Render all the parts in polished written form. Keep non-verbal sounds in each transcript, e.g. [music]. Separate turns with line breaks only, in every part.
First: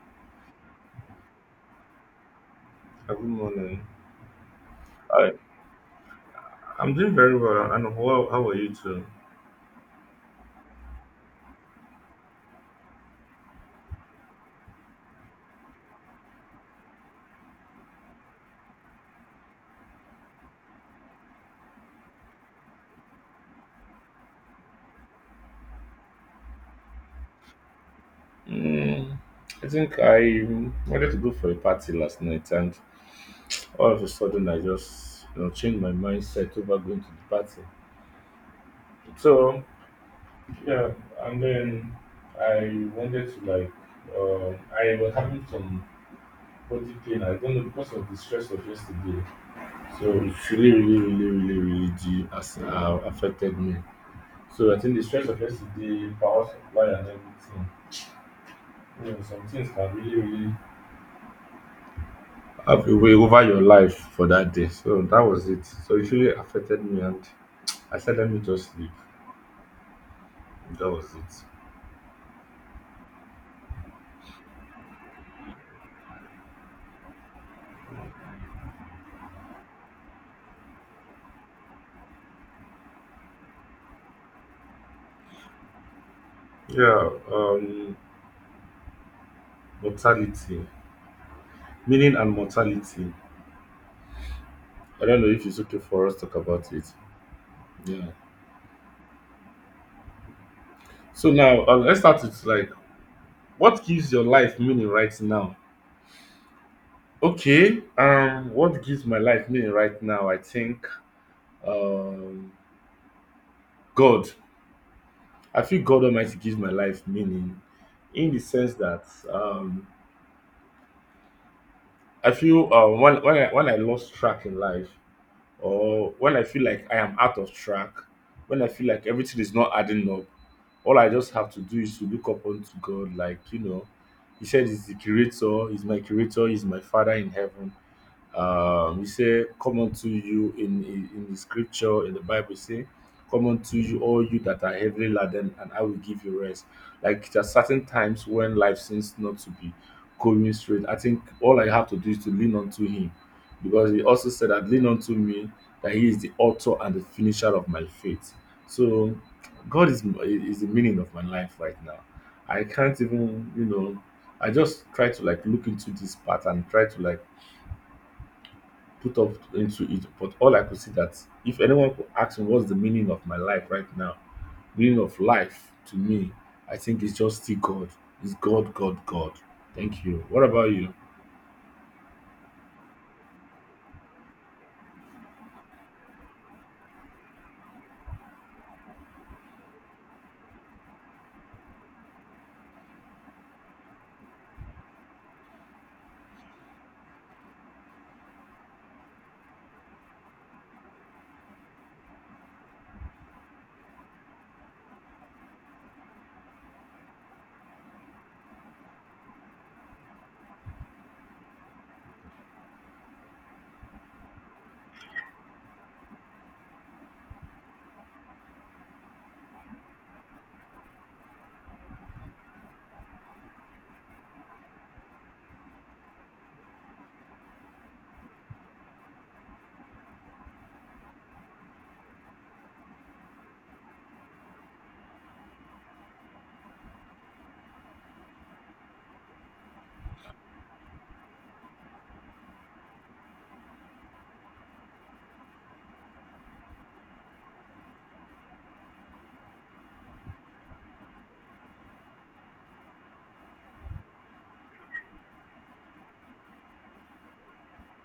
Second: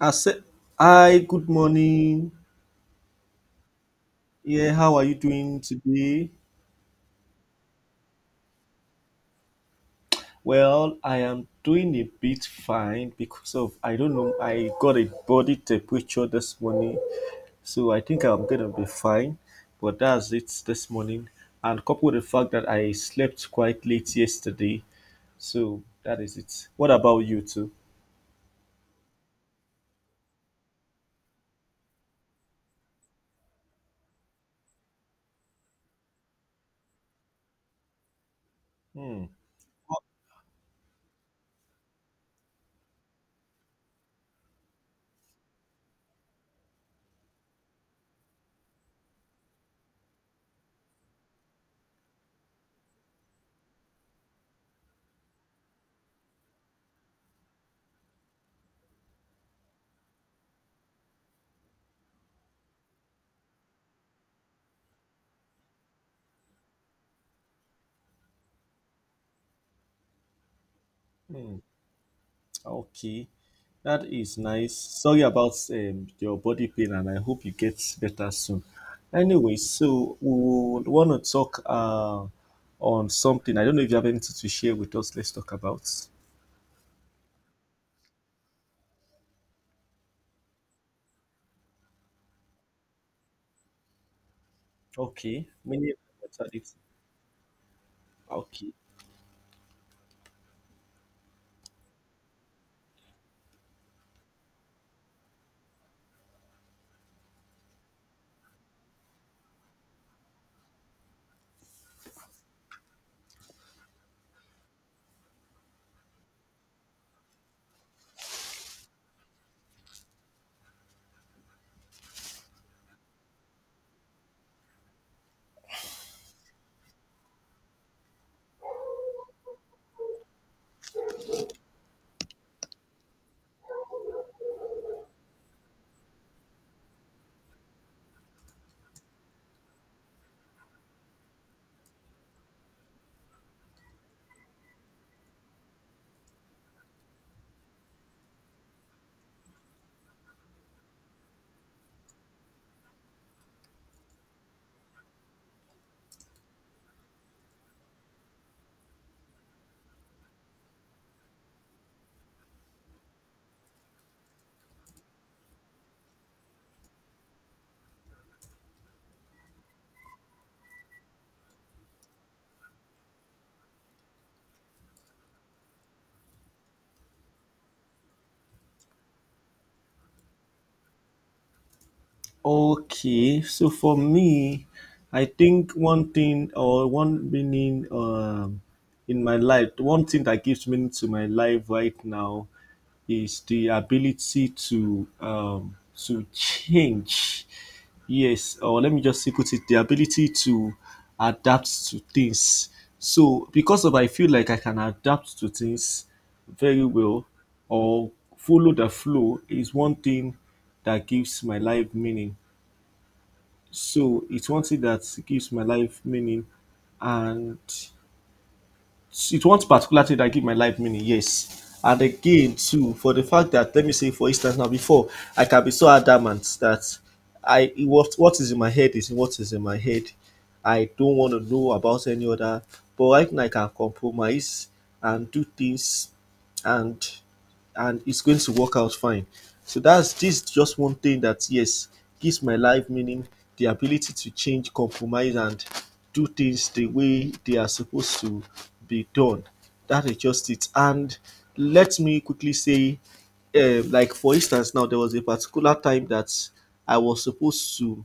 I said, Hi, good morning.
Good morning.
Yeah, how are you
I,
doing today?
I'm doing very well, and how are you too?
Well, I am doing a bit fine because of I don't know, I got a body temperature this morning, so I think I'm gonna be fine. But that's it this morning, and coupled with the fact that I slept quite late yesterday, so that is it. What about you too?
Mm, I think I wanted to go for a party last night, and all of a sudden I just changed my mindset over going to the party. So yeah, and then I wanted to like I was having some body pain. I don't know because of the stress of yesterday. So it really affected me. So I think the stress of yesterday, power supply, and everything. Yeah, some things can really have a way over your life for that day. So that was it. So it really affected me, and I said, let me just sleep. That was it.
Okay, that is nice. Sorry about your body pain, and I hope you get better soon. Anyway, so we want to talk on something. I don't know if you have anything to share with us. Let's talk about.
Yeah, mortality, meaning and mortality. I don't know if
Okay,
it's okay
many
for us to talk
mortality.
about it. Yeah.
Okay,
So now let's start with like what gives your life meaning right now. Okay. What gives my life meaning right now? I think um, God. I feel God Almighty gives my life meaning in the sense that um, I feel when I lost track in life, or when I feel like I am out of track, when I feel like everything is not adding up, all I just have to do is to look up unto God. Like, you know, he said he's the creator, he's my creator, he's my Father in heaven. He said, come unto you in the scripture, in the Bible, say, come unto you, all you that are heavily laden, and I will give you rest. Like there are certain times when life seems not to be going straight. I think all I have to do is to lean onto him. Because he also said that lean onto me, that he is the author and the finisher of my faith. So God is the meaning of my life right now. I can't even, you know, I just try to like look into this part and try to like put up into it. But all I could see that if anyone could ask me what's the meaning of my life right now, meaning of life to me, I think it's just still God. It's God, God, God. Thank you. What about you?
okay, so for me, I think one thing or one meaning in my life, one thing that gives meaning to my life right now is the ability to change. Yes, or let me just say put it, the ability to adapt to things. So because of I feel like I can adapt to things very well or follow the flow is one thing that gives my life meaning. So it's one thing that gives my life meaning, and it's one particular thing that gives my life meaning. Yes, and again too for the fact that let me say for instance now before I can be so adamant that I what is in my head is what is in my head. I don't want to know about any other. But right now I can compromise and do things and it's going to work out fine. So that's this is just one thing that yes gives my life meaning, the ability to change, compromise, and do things the way they are supposed to be done. That is just it. And let me quickly say, like for instance, now there was a particular time that I was supposed to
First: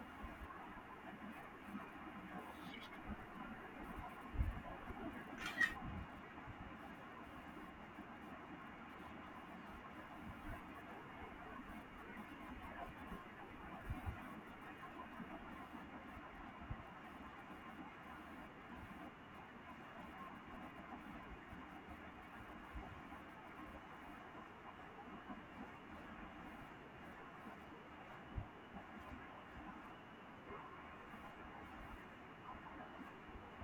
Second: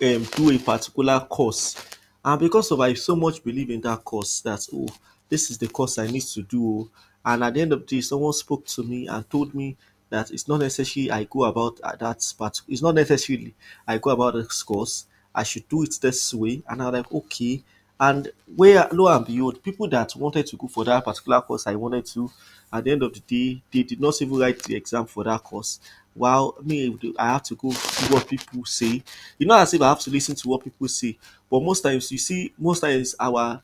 do a particular course and because of I so much believe in that course that oh this is the course I need to do oh and at the end of the day someone spoke to me and told me that it's not necessarily I go about at that part, it's not necessarily I go about this course, I should do it this way and I'm like okay and where lo and behold, people that wanted to go for that particular course I wanted to, at the end of the day, they did not even write the exam for that course. While me, I have to go see what people say. You know, as if I have to listen to what people say. But most times, you see, most times our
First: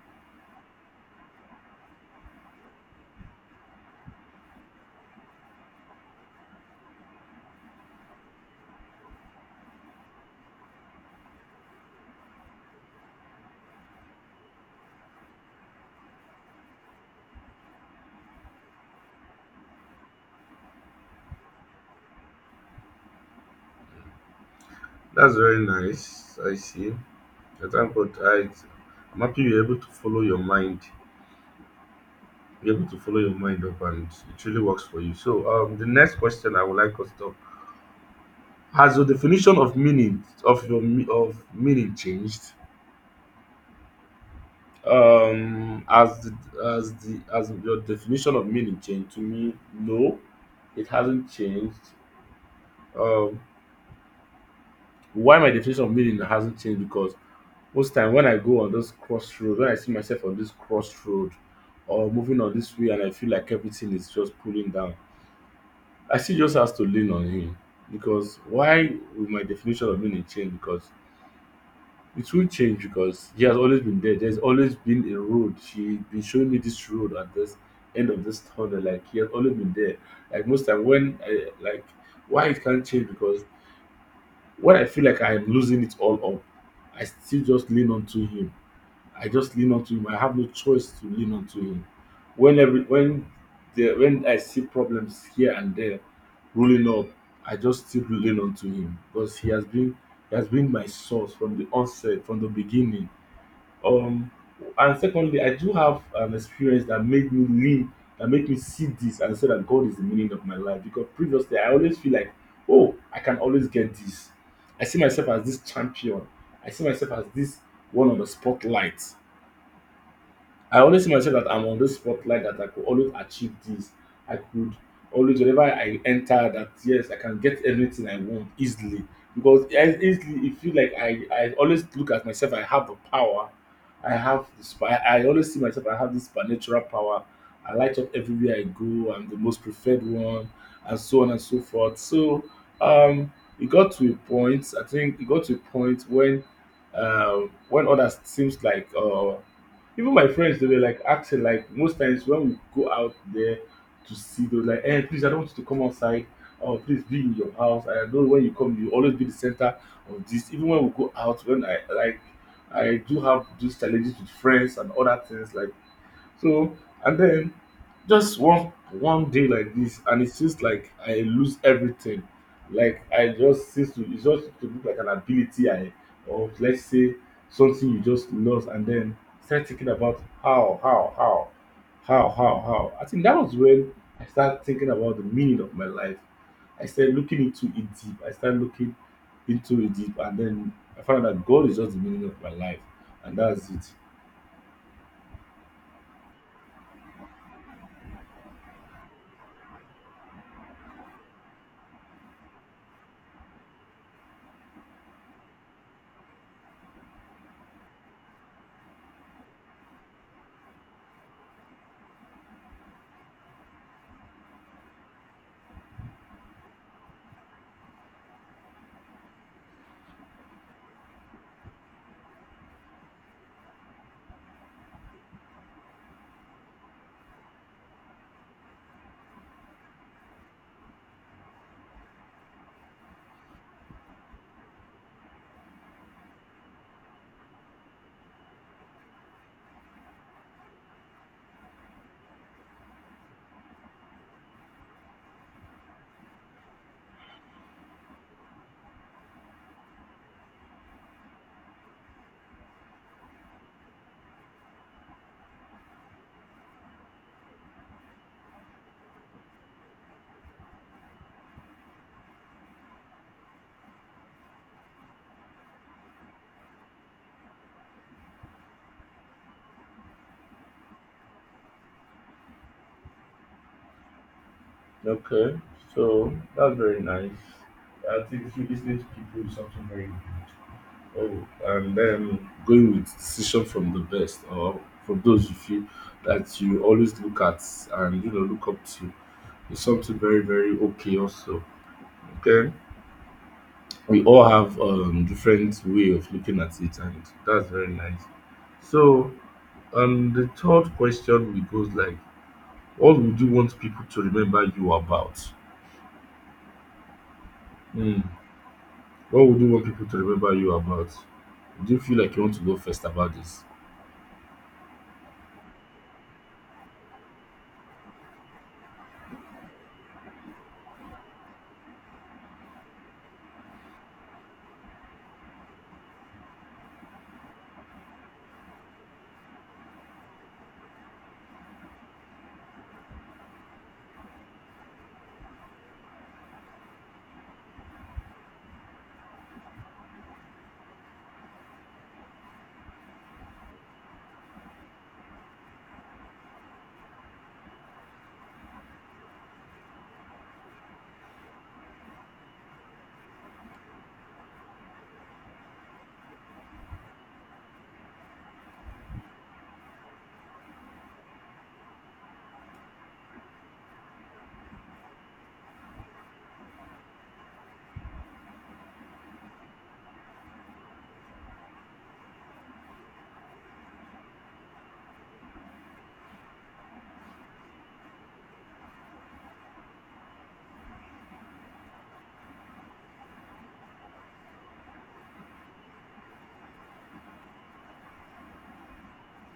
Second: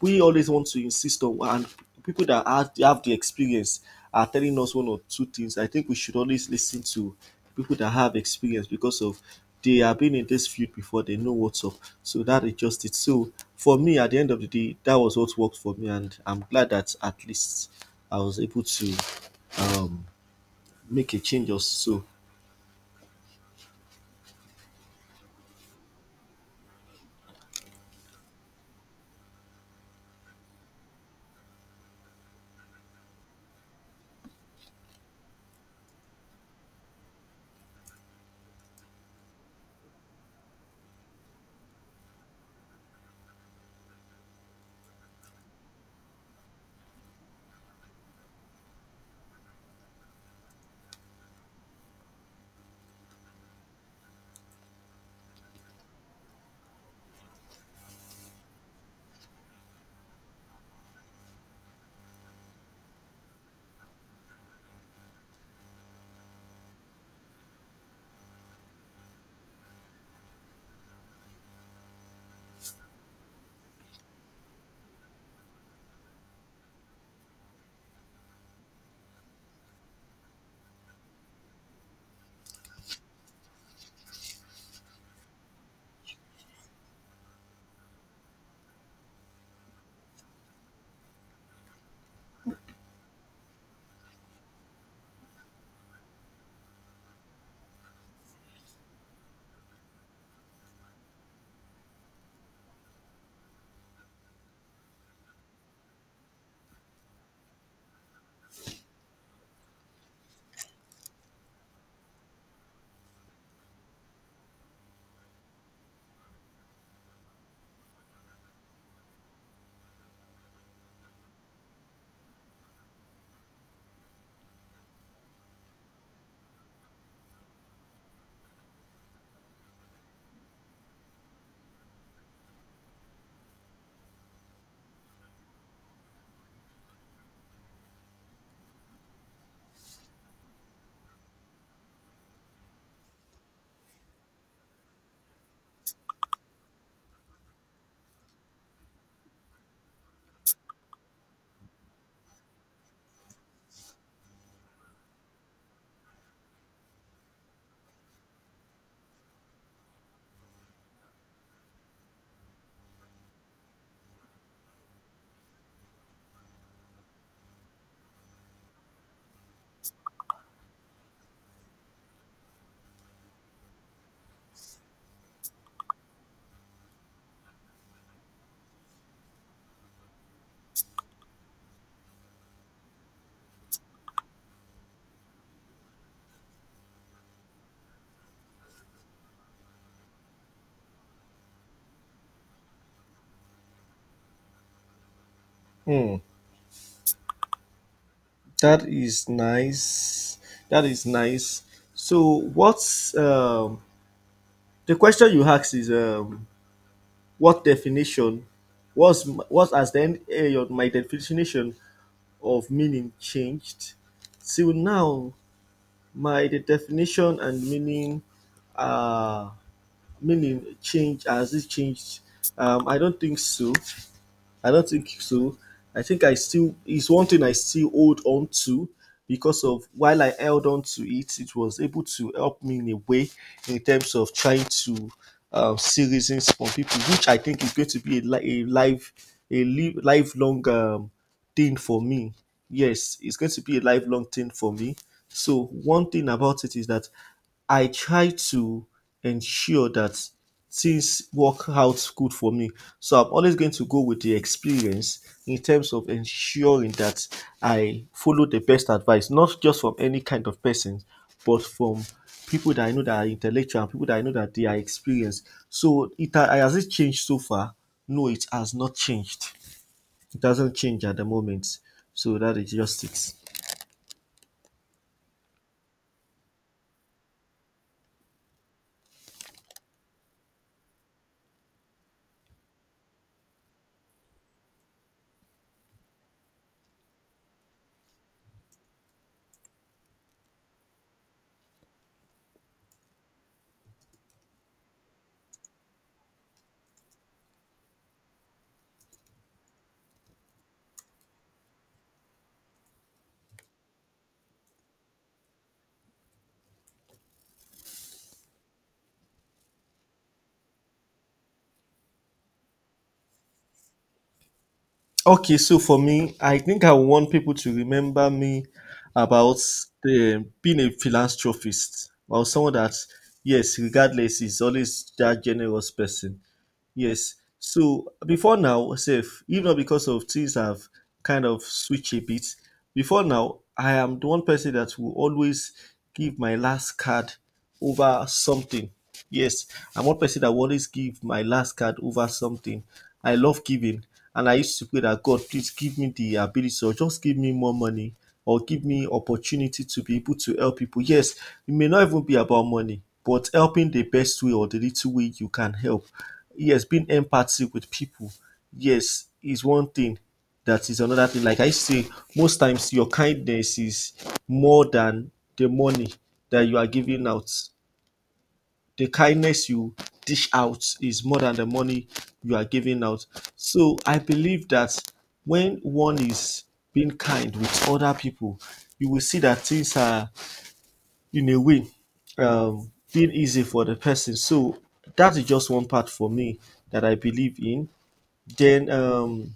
we always want to insist on and people that have the experience are telling us one or two things, I think we should always listen to people that have experience because of they have been in this field before they know what's up. So that is just it. So for me at the end of the day that was what worked for me and I'm glad that at least I was able to um, make a change or so.
That's very nice. I see. I thank God. I'm happy you're able to follow your mind. You're able to follow your mind up, and it really works for you. So, the next question I would like us to talk: Has your definition of meaning of of meaning changed? Um, as the, as your definition of meaning changed to me, no, it hasn't changed. Um, why my definition of meaning hasn't changed because most time when I go on those crossroad, when I see myself on this crossroad or moving on this way, and I feel like everything is just pulling down, I still just has to lean on him because why will my definition of meaning change? Because it will change because he has always been there. There's always been a road. She's been showing me this road at this end of this tunnel. Like he has always been there. Like most time when I, why it can't change because when I feel like I am losing it all up, I still just lean onto him. I just lean onto him. I have no choice to lean onto him. When every when the when I see problems here and there rolling up, I just still lean onto him because he has been my source from the onset, from the beginning um, and secondly, I do have an experience that made me live, that made me see this and say that God is the meaning of my life. Because previously, I always feel like, oh, I can always get this. I see myself as this champion. I see myself as this one on the spotlight. I always see myself that I'm on this spotlight that I could always achieve this. I could always, whenever I enter, that yes, I can get anything I want easily. Because easily, it feel like I always look at myself, I have the power. I have this, I, I always see myself, I have this supernatural power. I light up everywhere I go. I'm the most preferred one, and so on and so forth. So, um, it got to a point, I think it got to a point when others seems like. Even my friends they were like asking like most times when we go out there to see those like, "Hey, please I don't want you to come outside. Oh, please be in your house. I know when you come you always be the center of this." Even when we go out when I like I do have those challenges with friends and other things like so and then just one day like this and it seems like I lose everything. Like I just seems to it just to look like an ability I or let's say something you just lost and then start thinking about how. I think that was when I started thinking about the meaning of my life. I started looking into it deep. I started looking into it deep and then I found out that God is just the meaning of my life and that's it.
That is nice, that is nice. So what's the question you asked is what definition was what has then eh, my definition of meaning changed till now my the definition and meaning uh meaning change, has it changed? I don't think so. I don't think so. I think I still it's one thing I still hold on to because of while I held on to it, it was able to help me in a way in terms of trying to see reasons from people, which I think is going to be a, a life a lifelong thing for me. Yes, it's going to be a lifelong thing for me. So one thing about it is that I try to ensure that things work out good for me. So I'm always going to go with the experience in terms of ensuring that I follow the best advice, not just from any kind of person, but from people that I know that are intellectual and people that I know that they are experienced. So it has it changed so far? No, it has not changed. It doesn't change at the moment. So that is just it.
Okay, so that's very nice. I think if you listening to people is something very good. Oh, and then going with decision from the best or from those of you feel that you always look at and you know look up to is something very very okay also. Okay, we all have different way of looking at it, and that's very nice. So, the third question we goes like, what would you want people to remember you about? Hmm. What would you want people to remember you about? Do you feel like you want to go first about this?
Okay, so for me, I think I want people to remember me about the, being a philanthropist or someone that, yes, regardless, is always that generous person. Yes. So before now, safe, if not because of things have kind of switched a bit, before now, I am the one person that will always give my last card over something. Yes, I'm one person that will always give my last card over something. I love giving, and I used to pray that God, please give me the ability or just give me more money or give me opportunity to be able to help people. Yes, it may not even be about money, but helping the best way or the little way you can help. Yes, being empathic with people. Yes, is one thing. That is another thing. Like I say, most times your kindness is more than the money that you are giving out, the kindness you dish out is more than the money you are giving out. So I believe that when one is being kind with other people, you will see that things are in a way being easy for the person. So that is just one part for me that I believe in. Then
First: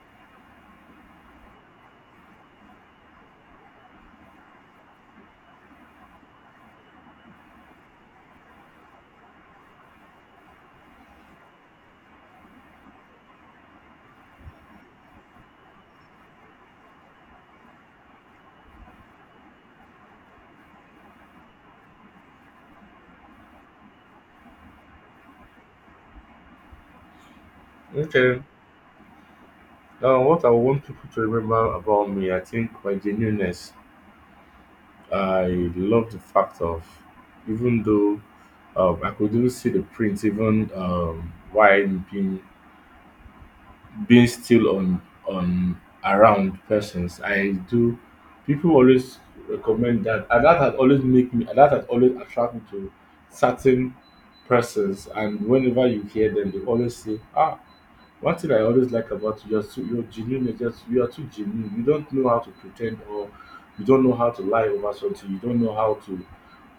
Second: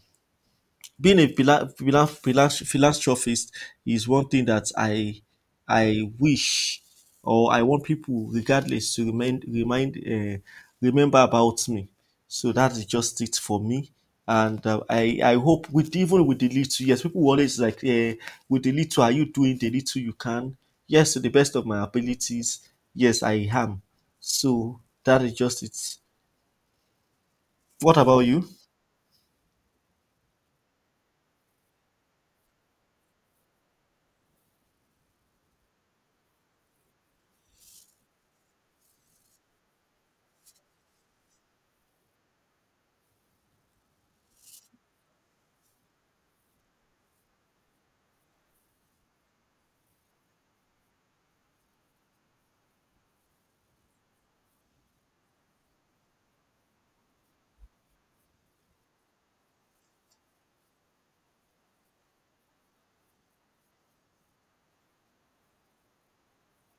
being a philanthropist is one thing that I wish or I want people, regardless, to remind remind remember about me. So that is just it for me. And I hope with even with the little yes people will always like with the little are you doing the little you can yes to the best of my abilities yes I am so that is just it. What about
Okay.
you?
Now, what I want people to remember about me, I think my genuineness. I love the fact of, even though I could even see the print, even why I'm being still on around persons I do people always recommend that and that had always make me and that had always attract me to certain persons and whenever you hear them they always say ah one thing I always like about you you're genuine you're just you are too genuine you don't know how to pretend or you don't know how to lie over something you don't know how to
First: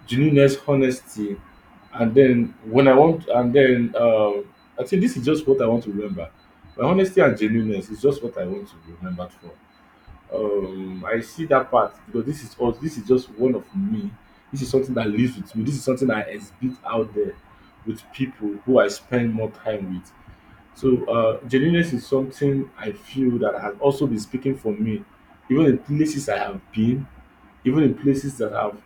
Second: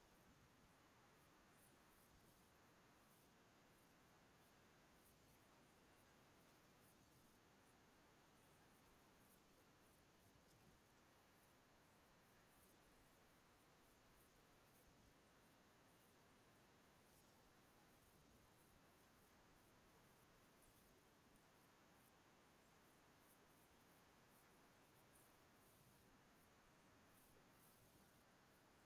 genuineness, honesty, and then when I want, and then I think this is just what I want to remember. My honesty and genuineness is just what I want to be remembered for. I see that part because this is all. This is just one of me. This is something that lives with me. This is something I exhibit out there with people who I spend more time with. So genuineness is something I feel that has also been speaking for me, even in places I have been even in places that I've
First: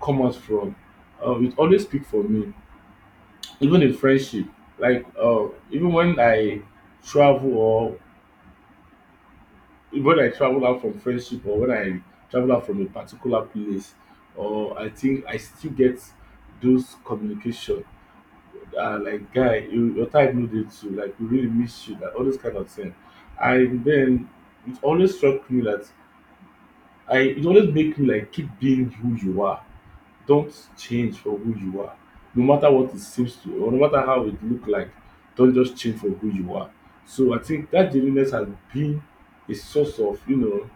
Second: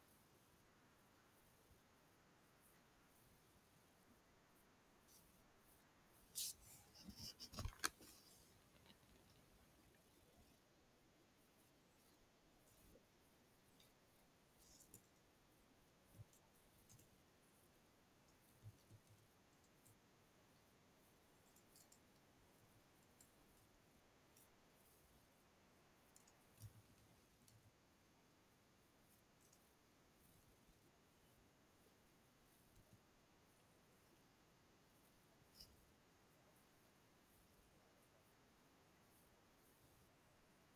come out from, it always speak for me. Even in friendship, like uh, even when I travel or when I travel out from friendship or when I travel out from a particular place, or I think I still get those communication. Like guy, you, your time no dey too. Like we really miss you. Like all those kind of thing. And then it always struck me that I it always make me like keep being who you are. Don't change for who you are. No matter what it seems to or no matter how it look like, don't just change for who you are. So I think that genuineness has been a source of, you know,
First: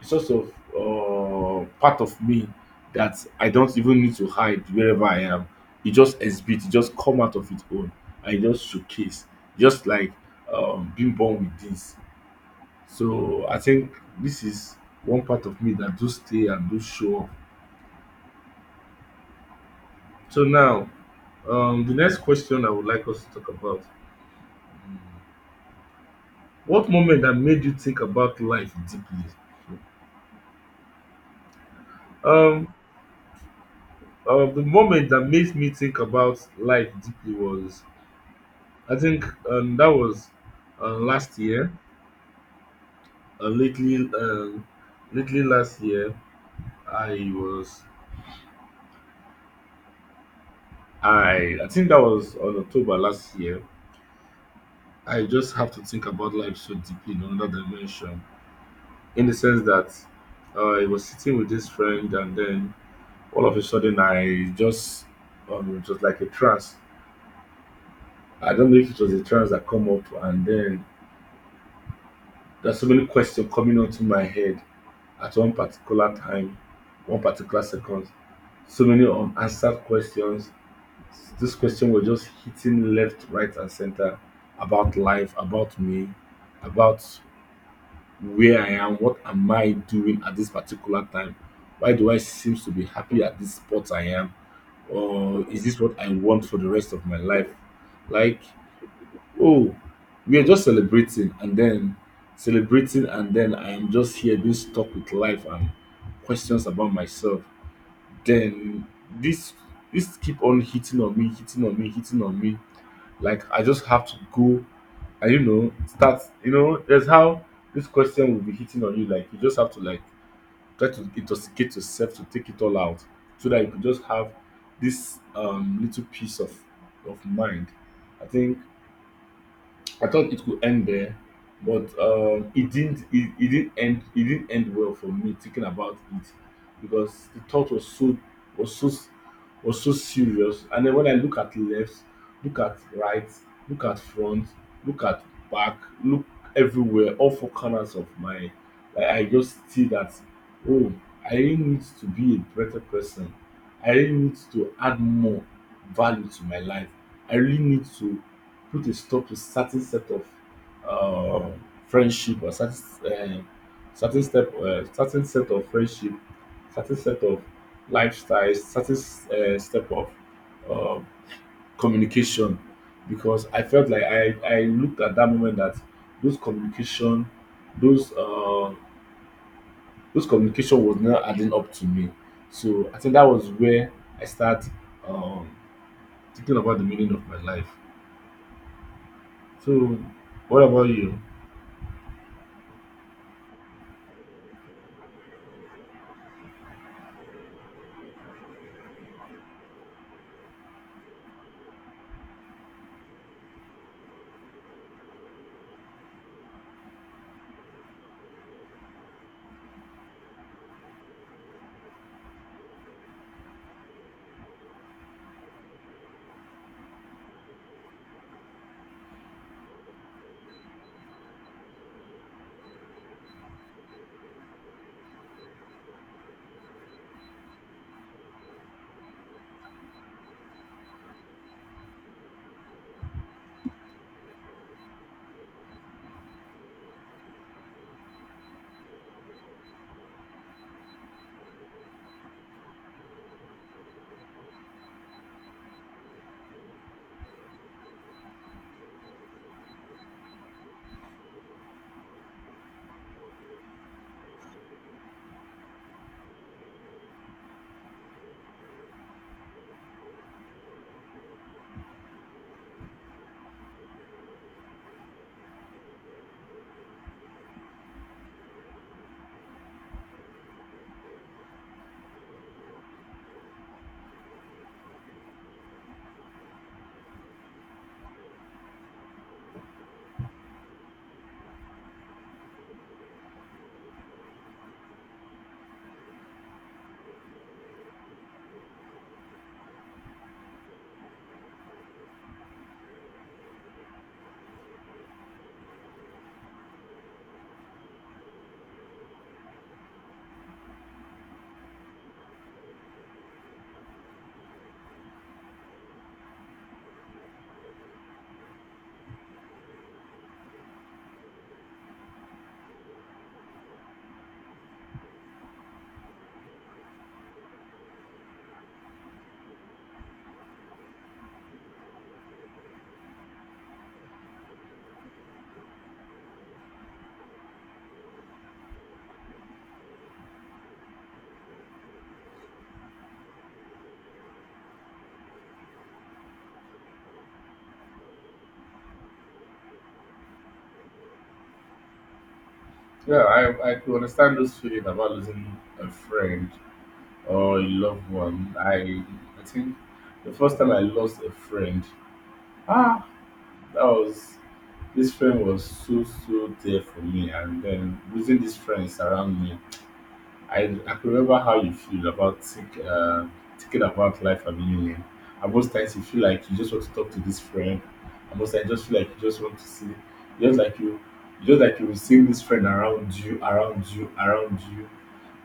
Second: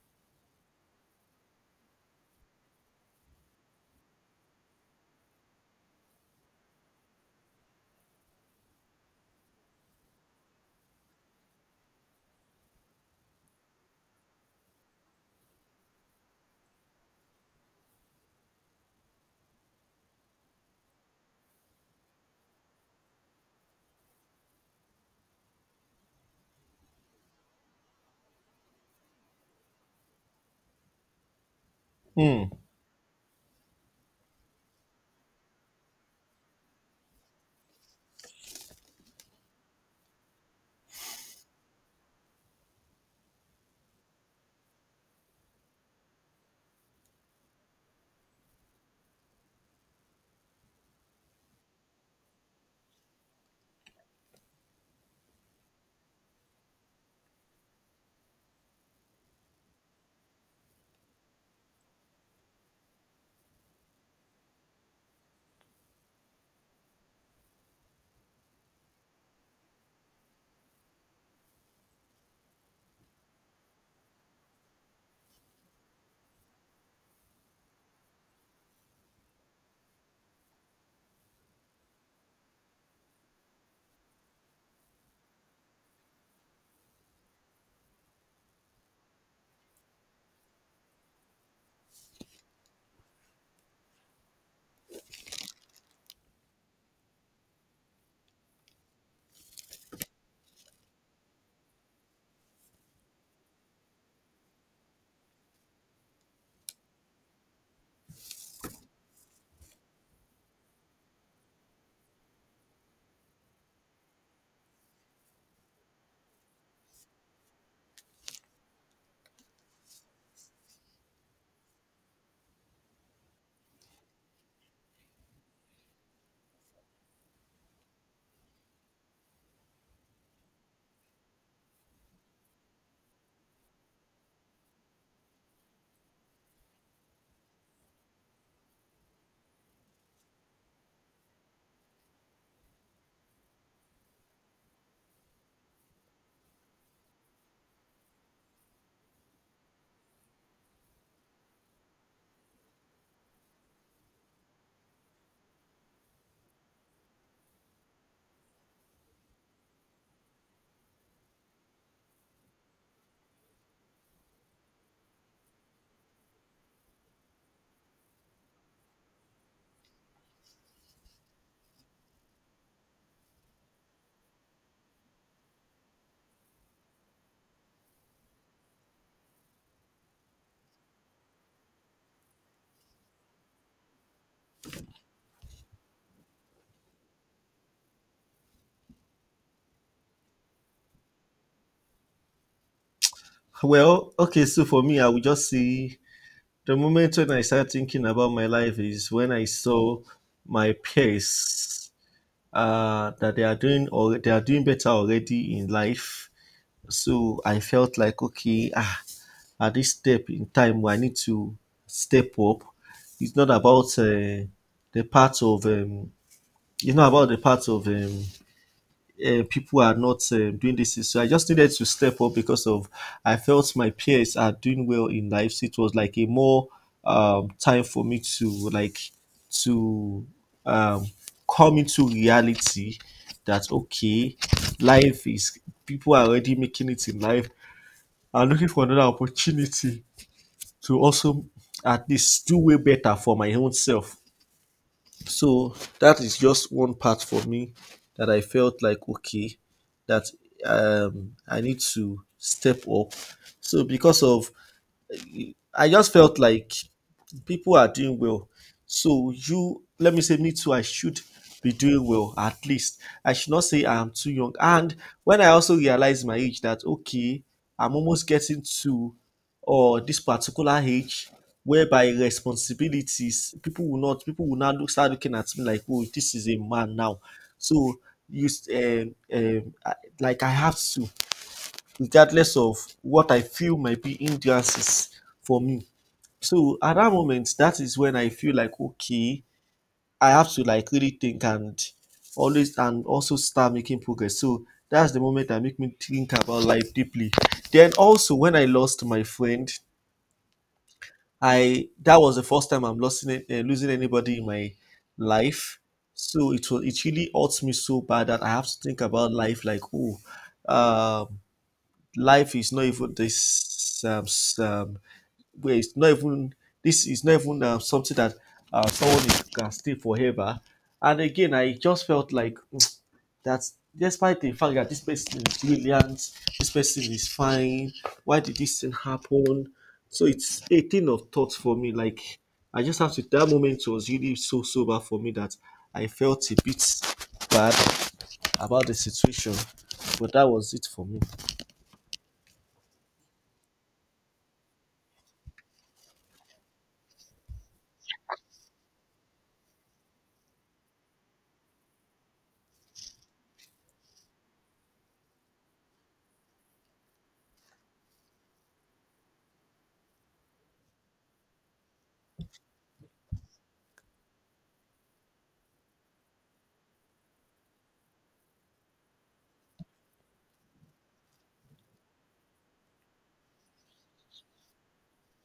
a source of part of me that I don't even need to hide wherever I am. It just exhibit, it just come out of its own. I just showcase, just like being born with this. So I think this is one part of me that do stay and do show up. So now, the next question I would like us to talk about: What moment that made you think about life deeply?
Hmm.
Um, the moment that made me think about life deeply was, I think, that was last year. Uh, lately, um, lately last year, I was, I think that was on October last year. I just have to think about life so deeply in another dimension, in the sense that I was sitting with this friend, and then all of a sudden I just it was like a trance. I don't know if it was a trance that come up, and then there's so many questions coming onto my head at one particular time, one particular second. So many unanswered questions. This question was just hitting left, right, and center about life, about me, about where I am, what am I doing at this particular time? Why do I seem to be happy at this spot I am? Or is this what I want for the rest of my life? Like, oh, we are just celebrating, and then I am just here being stuck with life and questions about myself. Then this this keep on hitting on me, hitting on me, hitting on me. Like I just have to go and start. That's how this question will be hitting on you. Like you just have to like try to intoxicate yourself to take it all out so that you could just have this little piece of mind. I think I thought it could end there, but it didn't. It didn't end. It didn't end well for me thinking about it, because the thought was so, was so, was so serious. And then when I look at left, look at right, look at front, look at back, look everywhere, all four corners of my, like, I just see that. Oh, I really need to be a better person. I really need to add more value to my life. I really need to put a stop to certain set of uh, friendship, or certain, uh, certain certain set of friendship, certain set of lifestyles, certain step of uh, communication. Because I felt like I looked at that moment that those communication, those those communication was not adding up to me. So I think that was where I start um, thinking about the meaning of my life. So what about you?
Well, okay. So for me, I will just say the moment when I started thinking about my life is when I saw my peers that they are doing or they are doing better already in life. So I felt like okay, ah, at this step in time, I need to step up. It's not about the part of it's not about the part of people are not doing this. So I just needed to step up because of I felt my peers are doing well in life. So it was like a more time for me to like to um, come into reality that okay, life is people are already making it in life. I'm looking for another opportunity to also at least do way better for my own self. So that is just one part for me that I felt like okay, that I need to step up. So because of I just felt like people are doing well. So you let me say me too, I should be doing well at least. I should not say I'm too young. And when I also realized my age that okay, I'm almost getting to or this particular age whereby responsibilities people will not people will now look start looking at me like oh this is a man now. So you um, um, I- like I have to regardless of what I feel might be hindrances for me. So at that moment, that is when I feel like okay, I have to like really think and always and also start making progress. So that's the moment that make me think about life deeply. Then also when I lost my friend, I that was the first time I'm losing it, losing anybody in my life. So it was it really hurts me so bad that I have to think about life like oh, um, life is not even this where it's not even this is not even something that someone is, can stay forever. And again, I just felt like mm, that despite the fact that this person is brilliant, this person is fine, why did this thing happen? So it's a thing of thought for me. Like I just have to that moment was really so sober for me that I felt a bit bad about the situation. But that was it for me.
Yeah, I could understand this feeling about losing a friend or a loved one. I think the first time I lost a friend, ah, that was, this friend was so so there for me, and then losing these friends around me, I could remember how you feel about thinking about life and meaning. And most times you feel like you just want to talk to this friend. And most times you just feel like you just want to see, just like you, just like you will seeing this friend around you, around you, around you,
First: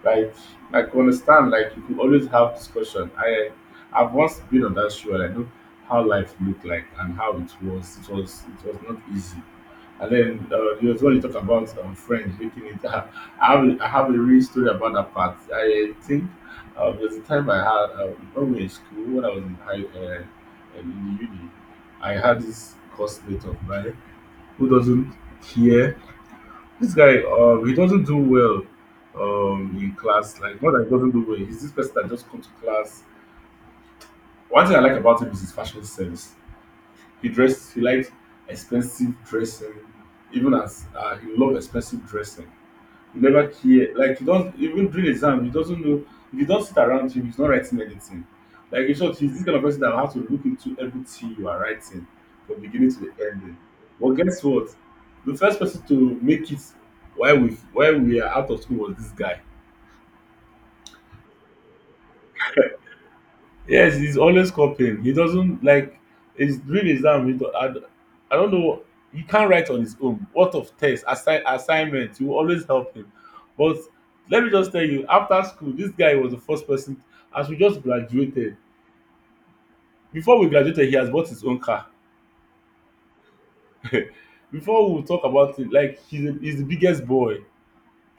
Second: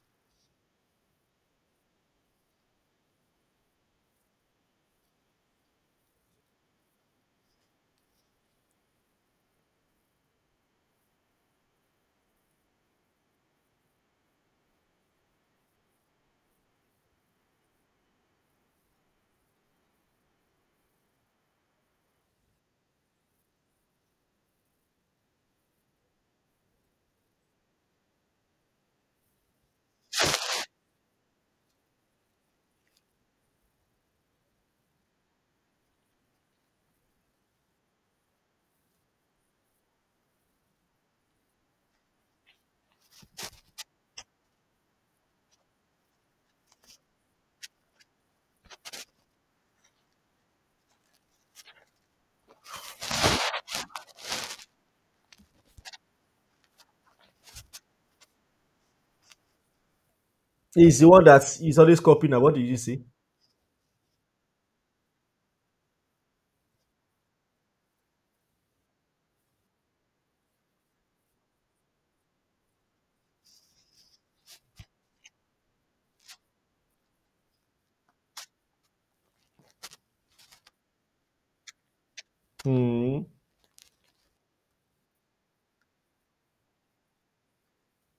like like you understand, like you could always have discussion. I've once been on that show and I know how life looked like and how it was. It was not easy. And then there was when you talk about friends making it. [laughs] I have a real story about that part. I think there was a time I had when we were in school, when I was in uni. I had this classmate of mine who doesn't care, this guy, he doesn't do well in class. Like, not that he doesn't do well. He's this person that just comes to class. One thing I like about him is his fashion sense. He dressed, he likes expensive dressing. Even as he loves expensive dressing, you never care, like you don't even during exam he doesn't know, if you don't sit around him he's not writing anything. Like in short, he's this kind of person that will have to look into everything you are writing from beginning to the ending. But guess what, the first person to make it while we are out of school was this guy.
He's the one that is always copying now. What did you say?
Yes, he's always copying. He doesn't like his real exam. He don't, I, d- I don't know. He can't write on his own. What of test, assignment? You always help him. But let me just tell you, after school, this guy was the first person. As we just graduated, before we graduated, he has bought his own car.
Hmm.
[laughs] before we talk about it, like he's the biggest boy.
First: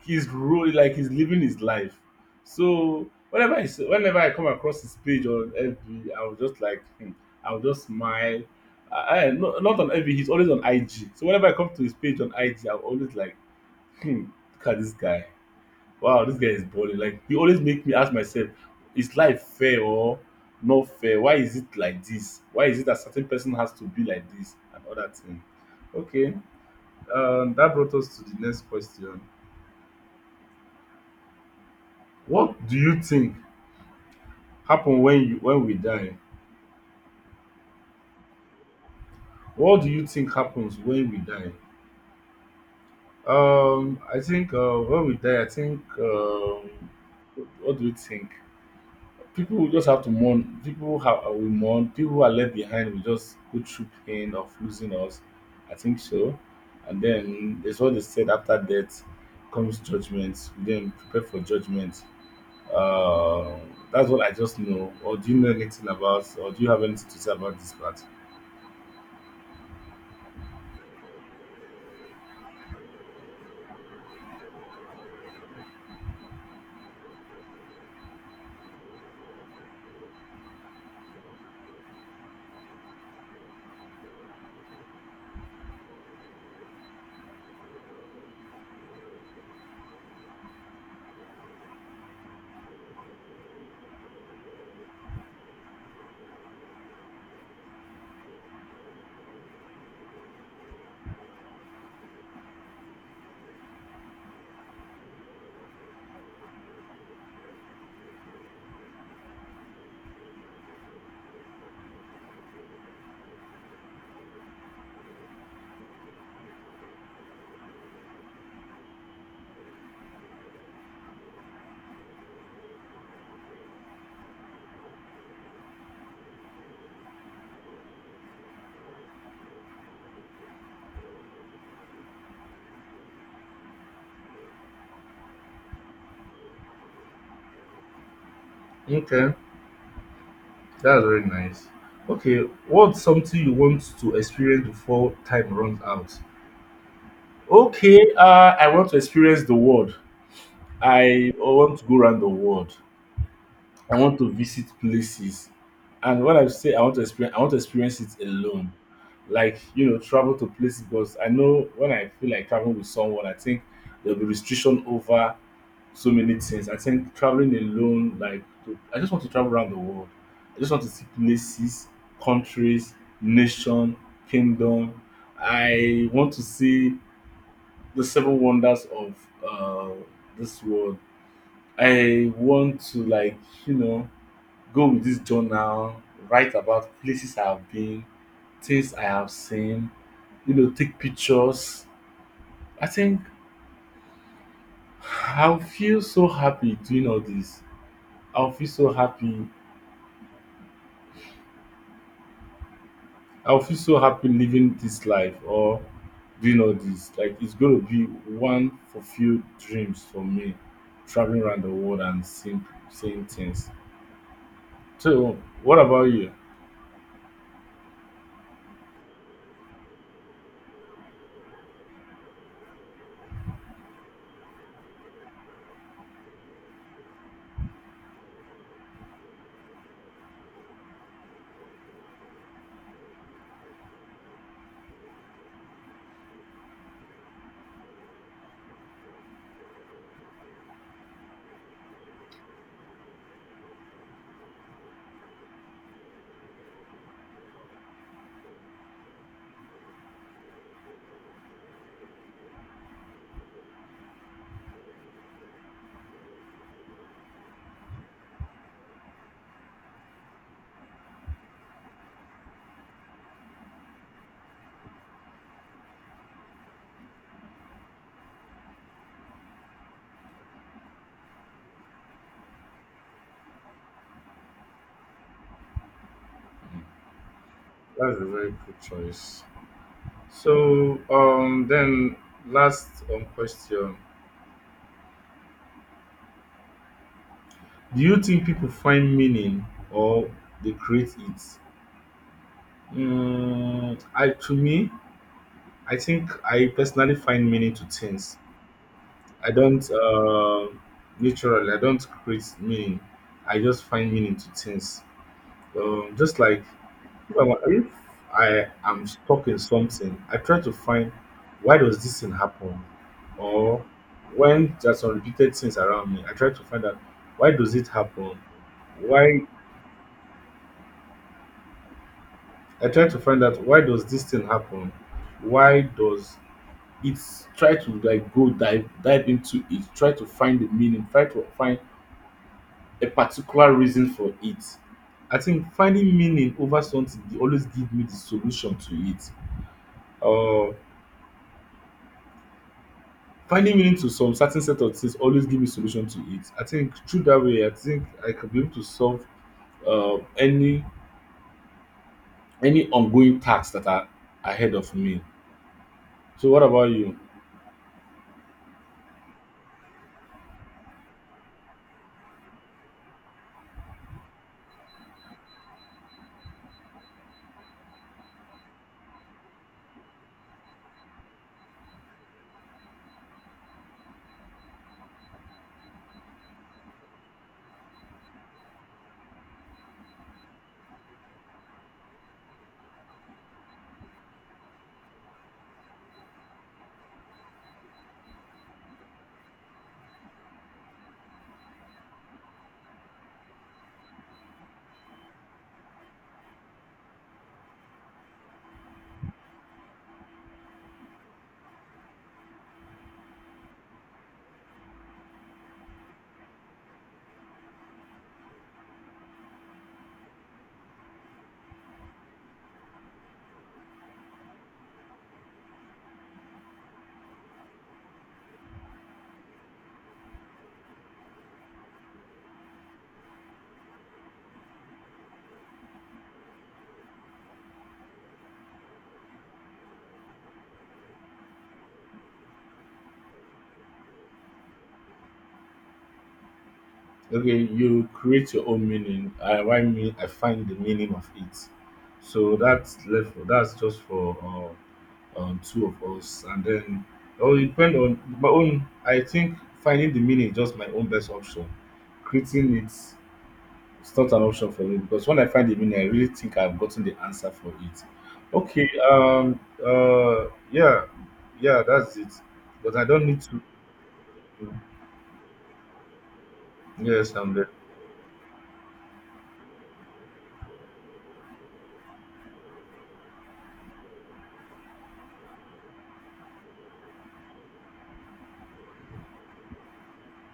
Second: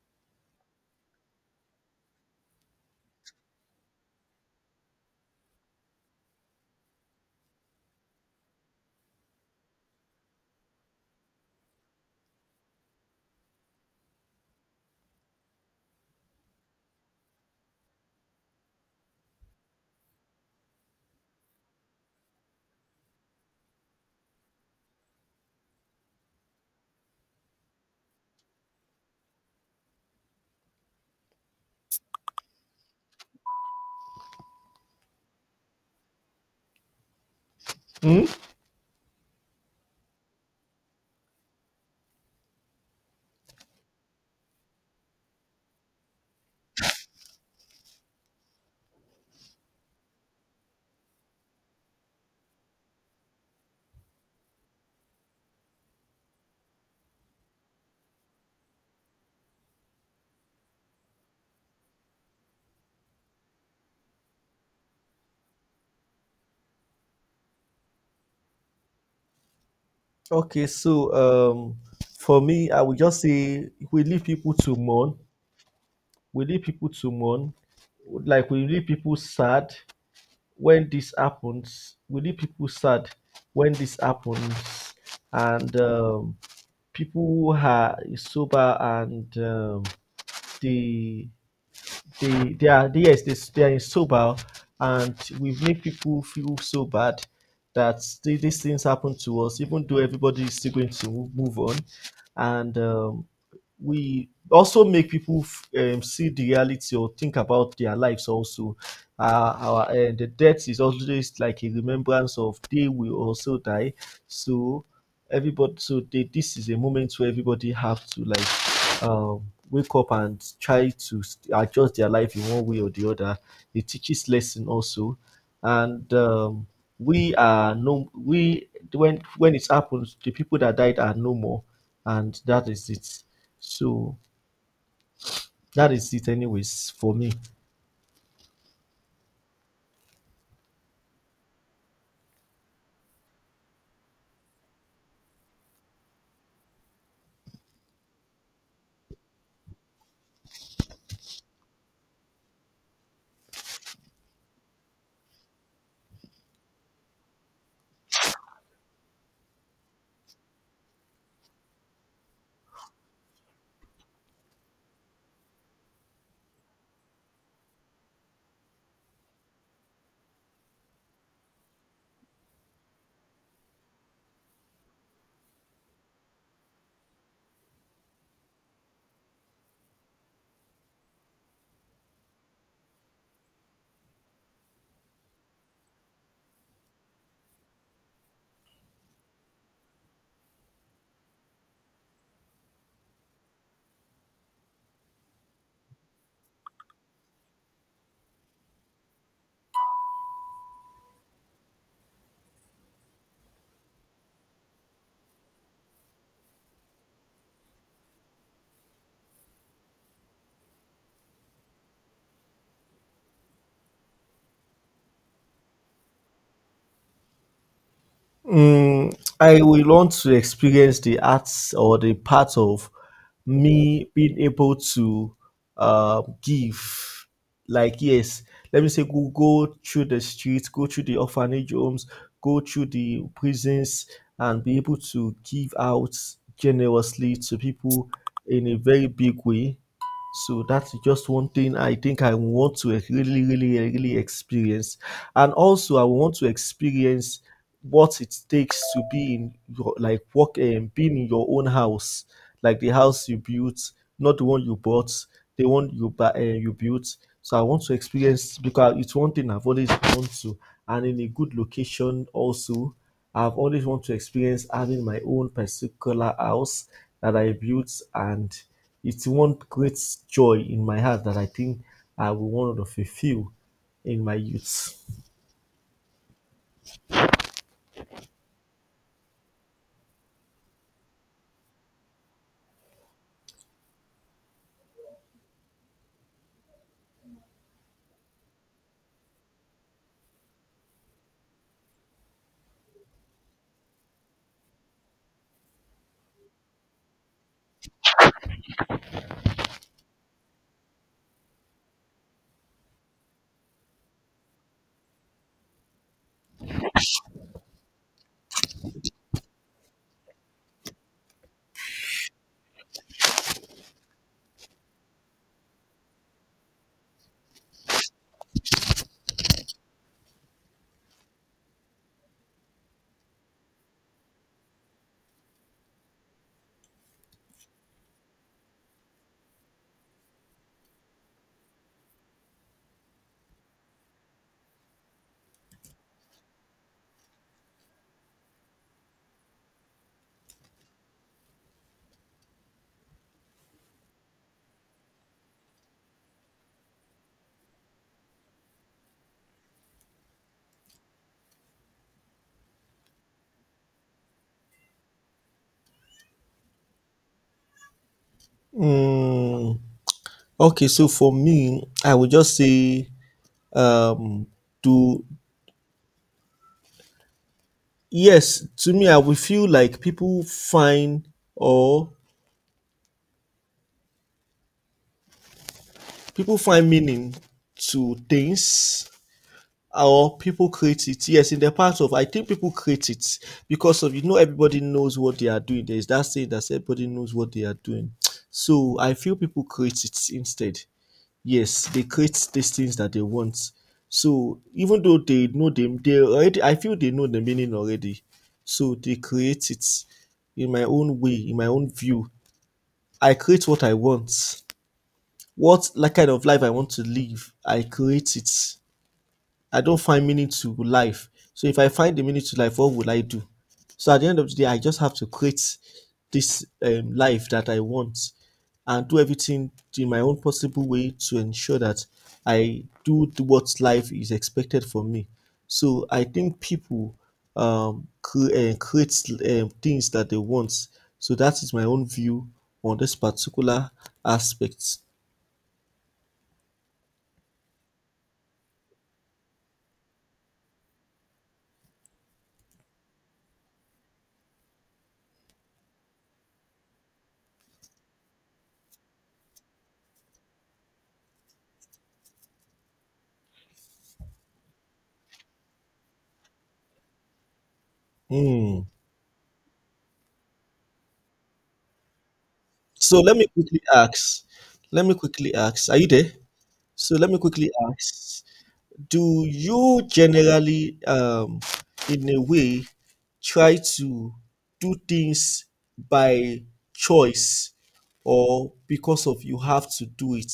He's really like he's living his life. So whenever I come across his page on FB, I will just like, hmm, I will just smile. No, not on FB, he's always on IG. So whenever I come to his page on IG, I'm always like, hmm, look at this guy. Wow, this guy is balling. Like he always make me ask myself, is life fair or not fair? Why is it like this? Why is it that certain person has to be like this and other thing? Okay, that brought us to the next question. What do you think happen when you when we die.
Hmm?
What do you think happens when we die? I think when we die, I think what do you think? People will just have to mourn. People have will mourn. People who are left behind will just go through pain of losing us. I think so. And then there's what they said, after death comes judgment. We then prepare for judgment. Uh, that's what I just know. Or do you know anything about? Or do you have anything to say about this part?
Okay, so for me, I would just say we leave people to mourn. We leave people to mourn. Like we leave people sad when this happens. We leave people sad when this happens, and people who are sober and they they are yes they are in sober and we've made people feel so bad that these things happen to us even though everybody is still going to move on and we also make people see the reality or think about their lives also our the death is always like a remembrance of they will also die so everybody so this is a moment where everybody have to wake up and try to adjust their life in one way or the other. It teaches lesson also, and we are no we when it happens, the people that died are no more, and that is it. So that is it, anyways, for me.
Okay. That's very nice. Okay, what's something you want to experience before time runs out? Okay, I want to experience the world. I want to go around the world. I want to visit places. And when I say I want to experience, I want to experience it alone. Like you know, travel to places, because I know when I feel like traveling with someone, I think there'll be restriction over so many things. I think traveling alone, like to, I just want to travel around the world. I just want to see places, countries, nation, kingdom. I want to see the seven wonders of uh, this world. I want to like, you know, go with this journal, write about places I have been, things I have seen, you know, take pictures. I think [sighs] I'll feel so happy doing all this. I'll feel so happy, I'll feel so happy living this life or doing all this. Like it's gonna be one fulfilled dreams for me, traveling around the world and seeing, seeing things. So what about you?
Mm, I will want to experience the arts or the part of me being able to give. Like, yes, let me say, go through the streets, go through the orphanage homes, go through the prisons, and be able to give out generously to people in a very big way. So that's just one thing I think I want to really, really, really experience. And also, I want to experience what it takes to be in your like work being in your own house, like the house you built, not the one you bought, the one you buy, you built. So I want to experience because it's one thing I've always wanted to, and in a good location also. I've always want to experience having my own particular house that I built, and it's one great joy in my heart that I think I will want to fulfill in my youth.
That's a very good choice. So then last question. Do you think people find meaning or they create it? Mm, I to me, I think I personally find meaning to things. I don't naturally. I don't create meaning. I just find meaning to things. Just like if I am stuck in something, I try to find why does this thing happen, or when there's some repeated things around me, I try to find out why does it happen. Why I try to find out why does this thing happen? Why does it, try to like go dive into it? Try to find the meaning. Try to find a particular reason for it. I think finding meaning over something dey always give me the solution to it. Uh, finding meaning to some certain set of things always give me solution to it. I think through that way, I think I can be able to solve uh any any ongoing tasks that are ahead of me. So, what about you?
Mm. Okay, so for me, I would just say, um, to yes, to me, I would feel like or people find meaning to things or people create it. Yes, in the part of I think people create it because of you know everybody knows what they are doing. There is that saying that everybody knows what they are doing. So I feel people create it instead. Yes, they create these things that they want. So even though they know them, they already I feel they know the meaning already. So they create it in my own way, in my own view. I create what I want. What like kind of life I want to live. I create it. I don't find meaning to life. So if I find the meaning to life, what will I do? So at the end of the day, I just have to create this life that I want and do everything in my own possible way to ensure that I do what life is expected from me. So I think people create things that they want. So that is my own view on this particular aspect.
Okay, you create your own meaning. I why me? I find the meaning of it. So that's left. That's just for two of us, and then oh, it depend on my own. I think finding the meaning is just my own best option. Creating it is not an option for me because when I find the meaning, I really think I've gotten the answer for it.
Hmm.
Okay, yeah, yeah, that's it. But I
So
don't
let
need
me
to.
quickly ask. Let me quickly ask. Are you there? So let
Yes,
me
I'm there.
quickly ask, do you generally, in a way, try to do things by choice or because of you have to do it?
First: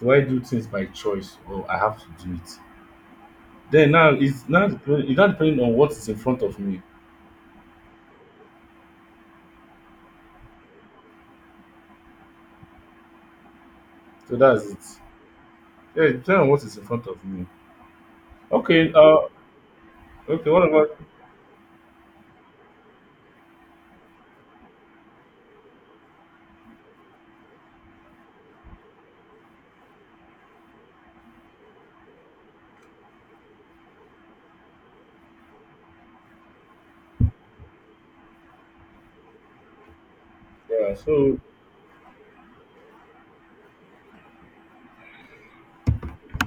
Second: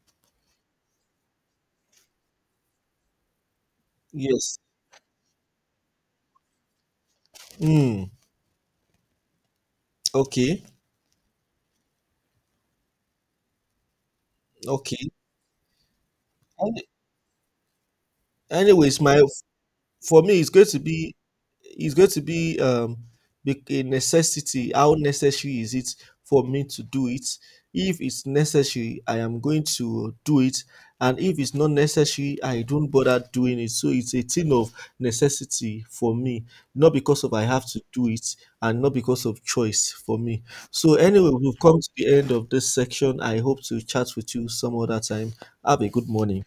Do I do things by choice or I have to do it? Then now
Yes.
it's not depending on what is in front of me.
Mm, okay.
So that's it.
Okay.
Yeah, it depends on what is in
Any-
front of me. Okay,
Anyways, my for me it's
okay, what
going to
about
be it's going to be um a necessity, how necessary is it for me to do it? If it's necessary, I am going to do it, and if it's not necessary, I don't bother doing it. So it's a thing of necessity for me, not because of I have to do it, and not because of choice for me.
yeah?
So anyway,
So
we've come to the end of this section. I hope to chat with you some other time. Have a good morning.